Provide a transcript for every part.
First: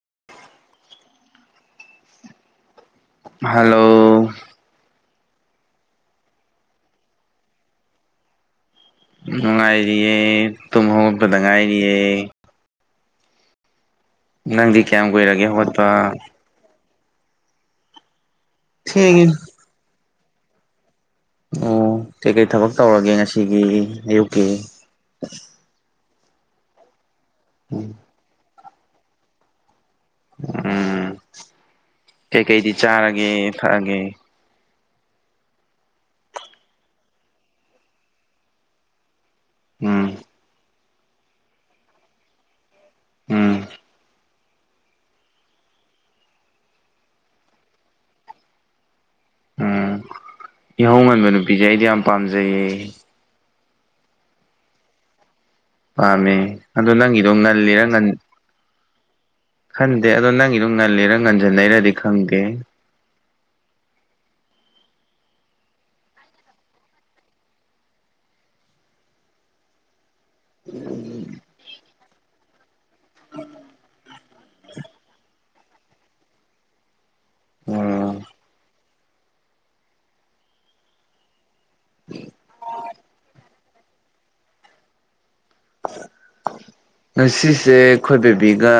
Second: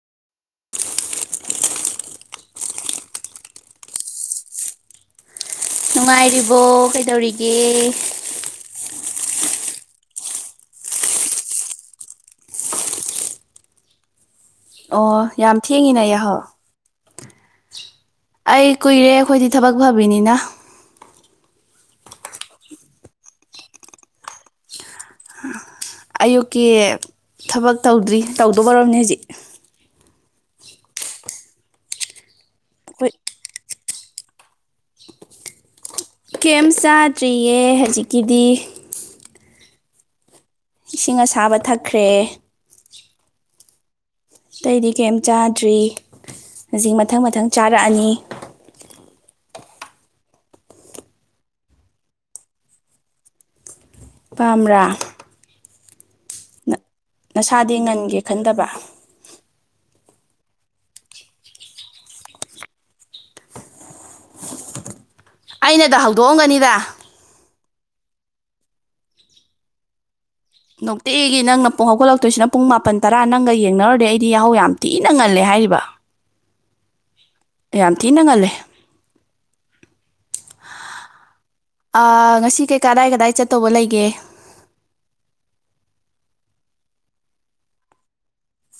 [inaudible] hello ꯅꯨꯡꯉꯥꯏꯔꯤꯕꯣ ꯀꯩꯗꯧꯔꯤꯒꯦ ꯅꯨꯡꯉꯥꯏꯔꯤꯌꯦ ꯇꯨꯝ ꯍꯧꯒꯠꯄꯗ ꯉꯥꯏꯔꯤꯌꯦ ꯅꯪꯗꯤ ꯀꯌꯥꯝ ꯑꯣ ꯀꯨꯏꯔꯒꯦ ꯌꯥꯝ ꯍꯧꯒꯠꯄ ꯊꯦꯡꯉꯤꯅ ꯌꯥꯍꯧ ꯑꯩ ꯀꯨꯏꯔꯦ ꯊꯦꯡꯉꯦ ꯑꯩꯈꯣꯏꯗꯤ ꯊꯕꯛ ꯐꯕꯤꯅꯤꯅ ꯑꯣ ꯀꯩꯀꯩ ꯊꯕꯛ ꯇꯧꯔꯒꯦ ꯉꯁꯤꯒꯤ ꯑꯌꯨꯛꯀꯤ ꯑꯌꯨꯛꯀꯤ ꯊꯕꯛ ꯇꯧꯗ꯭ꯔꯤ ꯇꯧꯗꯧꯔꯕꯅꯦ ꯍꯧꯖꯤꯛ ꯎꯝ ꯀꯩꯀꯩꯗꯤ ꯑꯩꯈꯣꯏ ꯆꯥꯔꯒꯦ ꯊꯥꯛꯑꯒꯦ ꯀꯩꯝ ꯆꯥꯗ꯭ꯔꯤꯌꯦ ꯍꯧꯖꯤꯛꯀꯤꯗꯤ ꯎꯝ ꯏꯁꯤꯡ ꯑꯁꯥꯕ ꯊꯥꯛꯈ꯭ꯔꯦ ꯎꯝ ꯑꯇꯩꯗꯤ ꯀꯩꯝ ꯆꯥꯗ꯭ꯔꯤ ꯍꯧꯖꯤꯛ ꯃꯊꯪ ꯃꯊꯪ ꯆꯥꯔꯛꯑꯅꯤ ꯎꯝ ꯏꯍꯧ ꯉꯟꯕ ꯅꯨꯄꯤꯁꯦ ꯑꯩꯗꯤ ꯌꯥꯝ ꯄꯥꯝꯖꯩꯌꯦ ꯄꯝꯕ꯭ꯔꯥ ꯄꯝꯃꯦ ꯑꯗꯨ ꯅꯪꯒꯤ ꯅꯁꯥꯗꯤ ꯉꯟꯒꯦ ꯈꯟꯗꯕ ꯈꯟꯗꯦ ꯑꯗꯣ ꯅꯪꯒꯤꯗꯨ ꯉꯜꯂꯤꯔ ꯉꯟꯖꯤꯟꯅꯩꯔꯗꯤ ꯈꯪꯗꯦ ꯑꯩꯅꯗ ꯍꯧꯗꯣꯛꯑꯝꯒꯅꯤꯗ ꯅꯨꯡꯇꯤꯒꯤ ꯅꯪꯅ ꯄꯨꯡ ꯍꯧꯒꯠꯂꯛꯇꯣꯏꯁꯤꯅ ꯄꯨꯡ ꯃꯥꯄꯟ ꯇꯔꯥ ꯅꯪꯒ ꯌꯦꯡꯅꯔꯨꯔꯗꯤ ꯑꯩꯗꯤ ꯌꯥꯍꯧ ꯌꯥꯝ ꯊꯤꯅ ꯉꯜꯂꯦ ꯍꯥꯏꯔꯤꯕ ꯌꯥꯝ ꯑꯣ ꯊꯤꯅ ꯉꯜꯂꯦ ꯑꯥ ꯉꯁꯤ ꯀꯩ ꯀꯗꯥꯏ ꯀꯗꯥꯏ ꯆꯠꯇꯧꯕ ꯂꯩꯒꯦ ꯉꯁꯤꯁꯦ ꯑꯩꯈꯣꯏ ꯕꯦꯕꯤꯒ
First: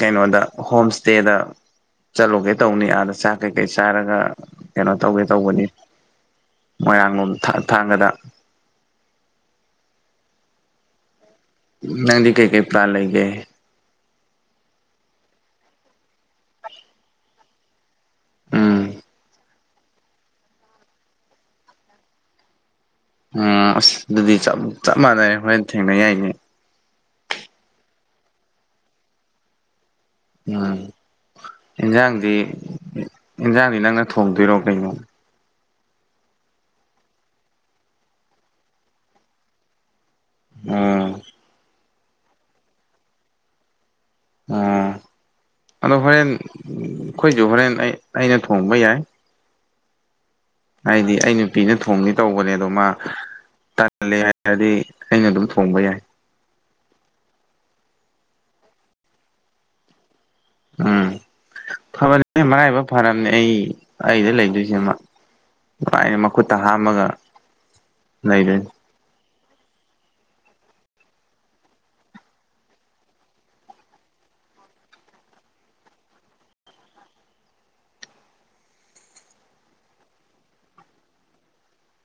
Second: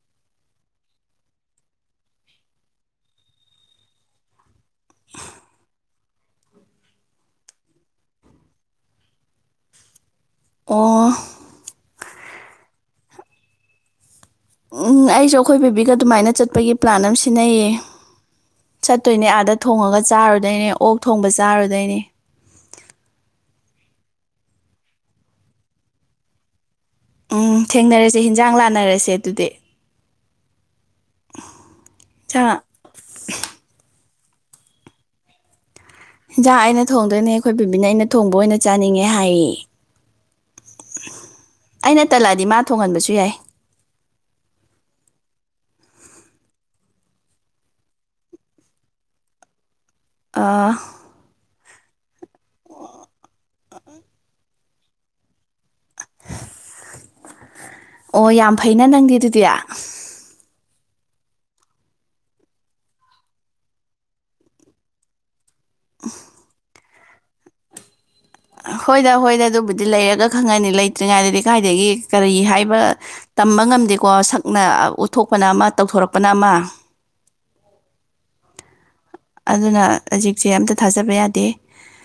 ꯀꯩꯅꯣꯗ ꯍꯣꯝ ꯁ꯭ꯇꯦꯗ ꯆꯠꯂꯨꯒꯦ ꯇꯧꯅꯤ ꯑꯥꯗ ꯆꯥꯛ ꯀꯩꯀꯩ ꯆꯥꯔꯒ ꯀꯩꯅꯣ ꯇꯧꯒꯦ ꯇꯧꯕꯅꯤ ꯃꯣꯏꯔꯥꯡꯂꯣꯝ ꯊꯥꯡꯒꯗ ꯑꯣ ꯅꯪꯗꯤ ꯀꯩ ꯀꯩ ꯄꯂꯥꯟ ꯂꯩꯒꯦ ꯎꯝ ꯑꯩꯁꯨ ꯑꯩꯈꯣꯏ ꯤꯕꯤꯒ ꯑꯗꯨꯃꯥꯏꯅ ꯆꯠꯄꯒꯤ ꯄ꯭ꯂꯥꯟ ꯑꯃ ꯁꯤꯅꯩꯌꯦ ꯎꯝ ꯆꯠꯇꯣꯏꯅꯦ ꯑꯥꯗ ꯊꯣꯡꯉꯒ ꯆꯥꯔꯨꯗꯣꯏꯅꯦ ꯑꯣꯛ ꯊꯣꯡꯕ ꯆꯥꯔꯨꯗꯣꯏꯅꯦ ꯎꯝ ꯑꯁ ꯑꯗꯨꯗꯤ ꯆꯞ ꯃꯥꯟꯅꯔꯦ ꯍꯣꯔꯦꯟ ꯊꯦꯡꯅ ꯌꯥꯏꯅꯦ ꯎꯝ ꯊꯦꯡꯅꯔꯁꯦ ꯍꯤꯟꯖꯥꯡ ꯂꯥꯟꯅꯔꯁꯦ ꯑꯗꯨꯗꯤ ꯎꯝ ꯏꯟꯖꯥꯡꯗꯤ ꯏꯟꯁꯥꯡ ꯏꯟꯖꯥꯡꯗꯤ ꯅꯪꯅ ꯊꯣꯡꯗꯣꯏꯔꯣ ꯀꯩꯅꯣ ꯖꯏꯟꯖꯥꯡ ꯑꯩꯅ ꯊꯣꯡꯗꯣꯏꯅꯦ ꯑꯩꯈꯣꯏ ꯕꯦꯕꯤꯅ ꯑꯩꯅ ꯊꯣꯡꯕ ꯑꯣꯏꯅ ꯆꯥꯅꯤꯡꯉꯦ ꯍꯥꯏꯌꯦ ꯑꯝ ꯑꯩꯅ ꯇꯜꯂꯛꯑꯗꯤ ꯃꯥ ꯊꯣꯡꯍꯟꯕꯁꯨ ꯌꯥꯏ ꯑꯣ ꯑꯗꯣ ꯍꯣꯔꯦꯟ ꯑꯩꯈꯣꯏꯁꯨ ꯍꯣꯔꯦꯟ ꯑꯩ ꯑꯩꯅ ꯊꯣꯡꯕ ꯌꯥꯏ ꯑꯥ ꯍꯥꯏꯗꯤ ꯑꯩ ꯅꯨꯄꯤꯅ ꯊꯣꯡꯅꯤ ꯇꯧꯕꯅꯦ ꯑꯗꯣ ꯃꯥ ꯇꯜꯂꯦ ꯍꯥꯏꯔꯗꯤ ꯑꯩꯅ ꯑꯗꯨꯝ ꯊꯣꯡꯕ ꯌꯥꯏ ꯑꯣ ꯌꯥꯝ ꯐꯩꯅ ꯅꯪꯗꯤ ꯑꯗꯨꯗꯤ ꯎꯝ ꯐꯕꯅꯦ ꯃꯔꯥꯏꯕꯛ ꯐꯔꯕꯅꯦ ꯑꯩ ꯑꯩꯗ ꯂꯩꯗꯣꯏꯁꯦ ꯃꯥ ꯅꯉꯥꯏꯅ ꯃꯈꯨꯠꯇ ꯍꯥꯝꯃꯒ ꯂꯩꯗꯣꯏꯅꯤ ꯍꯣꯏꯗ ꯍꯣꯏꯗ ꯑꯗꯨꯕꯨꯗꯤ ꯂꯩꯔꯒ ꯈꯪꯉꯅꯤ ꯂꯩꯇ꯭ꯔꯤꯉꯩꯗ ꯂꯩꯀꯥꯏꯗꯒꯤ ꯀꯔꯤ ꯍꯥꯏꯕ ꯇꯝꯕ ꯉꯝꯗꯦꯀꯣ ꯁꯛꯅ ꯎꯠꯊꯣꯛꯄꯅ ꯑꯃ ꯇꯧꯊꯣꯔꯛꯄꯅ ꯑꯃ ꯑꯗꯨꯅ ꯍꯧꯖꯤꯛꯁꯦ ꯑꯝꯇ ꯊꯥꯖꯕ ꯌꯥꯗꯦ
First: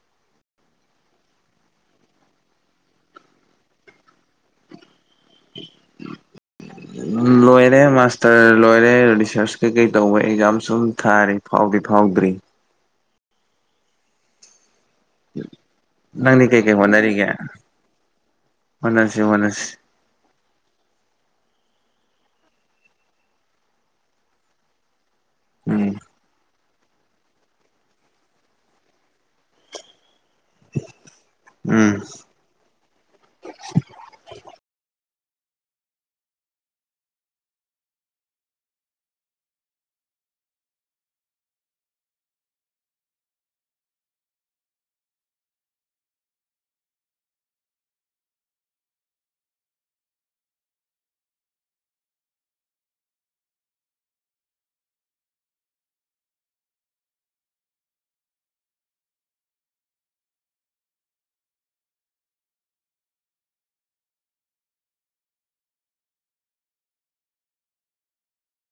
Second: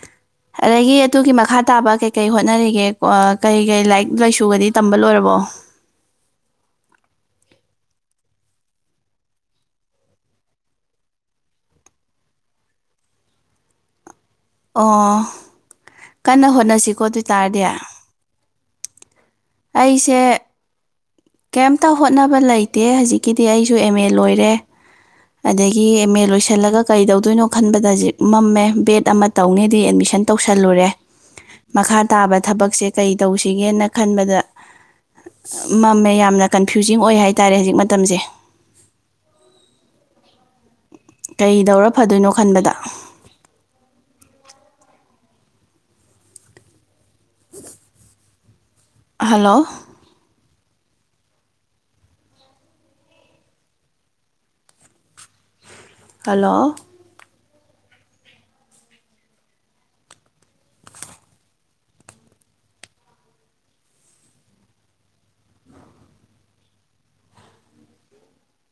[inaudible] ꯑꯗꯒꯤ ꯑꯗꯨꯒꯤ ꯃꯈꯥ ꯇꯥꯕ ꯀꯩꯀꯩ ꯍꯣꯠꯅꯔꯤꯒꯦ ꯀꯩ ꯀꯩ ꯂꯥꯏꯔꯤꯛ ꯂꯥꯏꯁꯨꯒꯗꯤ ꯇꯝꯕ ꯂꯣꯏꯔꯕꯣ [unintelligible] ꯎ ꯂꯣꯏꯔꯦ ꯃꯥꯁꯇꯔ ꯂꯣꯏꯔꯦ ꯔꯤꯁꯔꯁ ꯀꯩꯀꯩ ꯇꯧꯕ ꯑꯦꯛꯖꯥꯝꯁꯨꯨꯝ ꯊꯥꯔꯤ ꯐꯥꯎꯗꯤ ꯐꯥꯎꯗ꯭ꯔꯤ ꯑꯣ ꯅꯪꯗꯤ ꯀꯟꯅ ꯀꯩꯀꯩ ꯍꯣꯠꯅꯁꯤꯀꯣ ꯑꯗꯨ ꯍꯣꯠꯅꯔꯤꯒꯦ ꯑꯣꯏꯇꯥꯔꯗꯤ ꯍꯣꯠꯅꯁꯤ ꯍꯣꯠꯅꯁꯤ ꯑꯩꯁꯦ ꯀꯩꯝꯇ ꯍꯣꯠꯅꯕ ꯂꯩꯇꯦ ꯍꯧꯖꯤꯛꯀꯤꯗꯤ ꯑꯩꯁꯨ ꯑꯦꯝ ꯑꯦ ꯂꯣꯏꯔꯦ ꯑꯗꯒꯤ ꯎꯝ ꯑꯦꯝ ꯑꯦ ꯂꯣꯏꯁꯤꯜꯂꯒ ꯀꯩꯗꯧꯗꯣꯏꯅꯣ ꯈꯟꯕꯗ ꯍꯧꯖꯤꯛ ꯃꯝꯃꯦ ꯕꯦꯠ ꯑꯃ ꯇꯧꯅꯦꯗꯤ ꯑꯦꯠꯃꯤꯁꯟ ꯇꯧꯁꯜꯂꯨꯔꯦ ꯎꯝ ꯃꯈꯥ ꯇꯥꯕ ꯊꯕꯛꯁꯦ ꯀꯩ ꯇꯧꯁꯤꯒꯦꯅ ꯈꯟꯕꯗ ꯃꯝꯃꯦ ꯌꯥꯝꯅ ꯀꯟꯐ꯭ꯌꯨꯖꯤꯡ ꯑꯣꯏ ꯍꯥꯏꯇꯥꯔꯦ ꯍꯧꯖꯤꯛ ꯃꯇꯝꯁꯦ ꯀꯩꯗꯧꯔ ꯐꯗꯣꯏꯅꯣ ꯈꯟꯕꯗ ꯍꯜꯂꯣ ꯍꯜꯂꯣ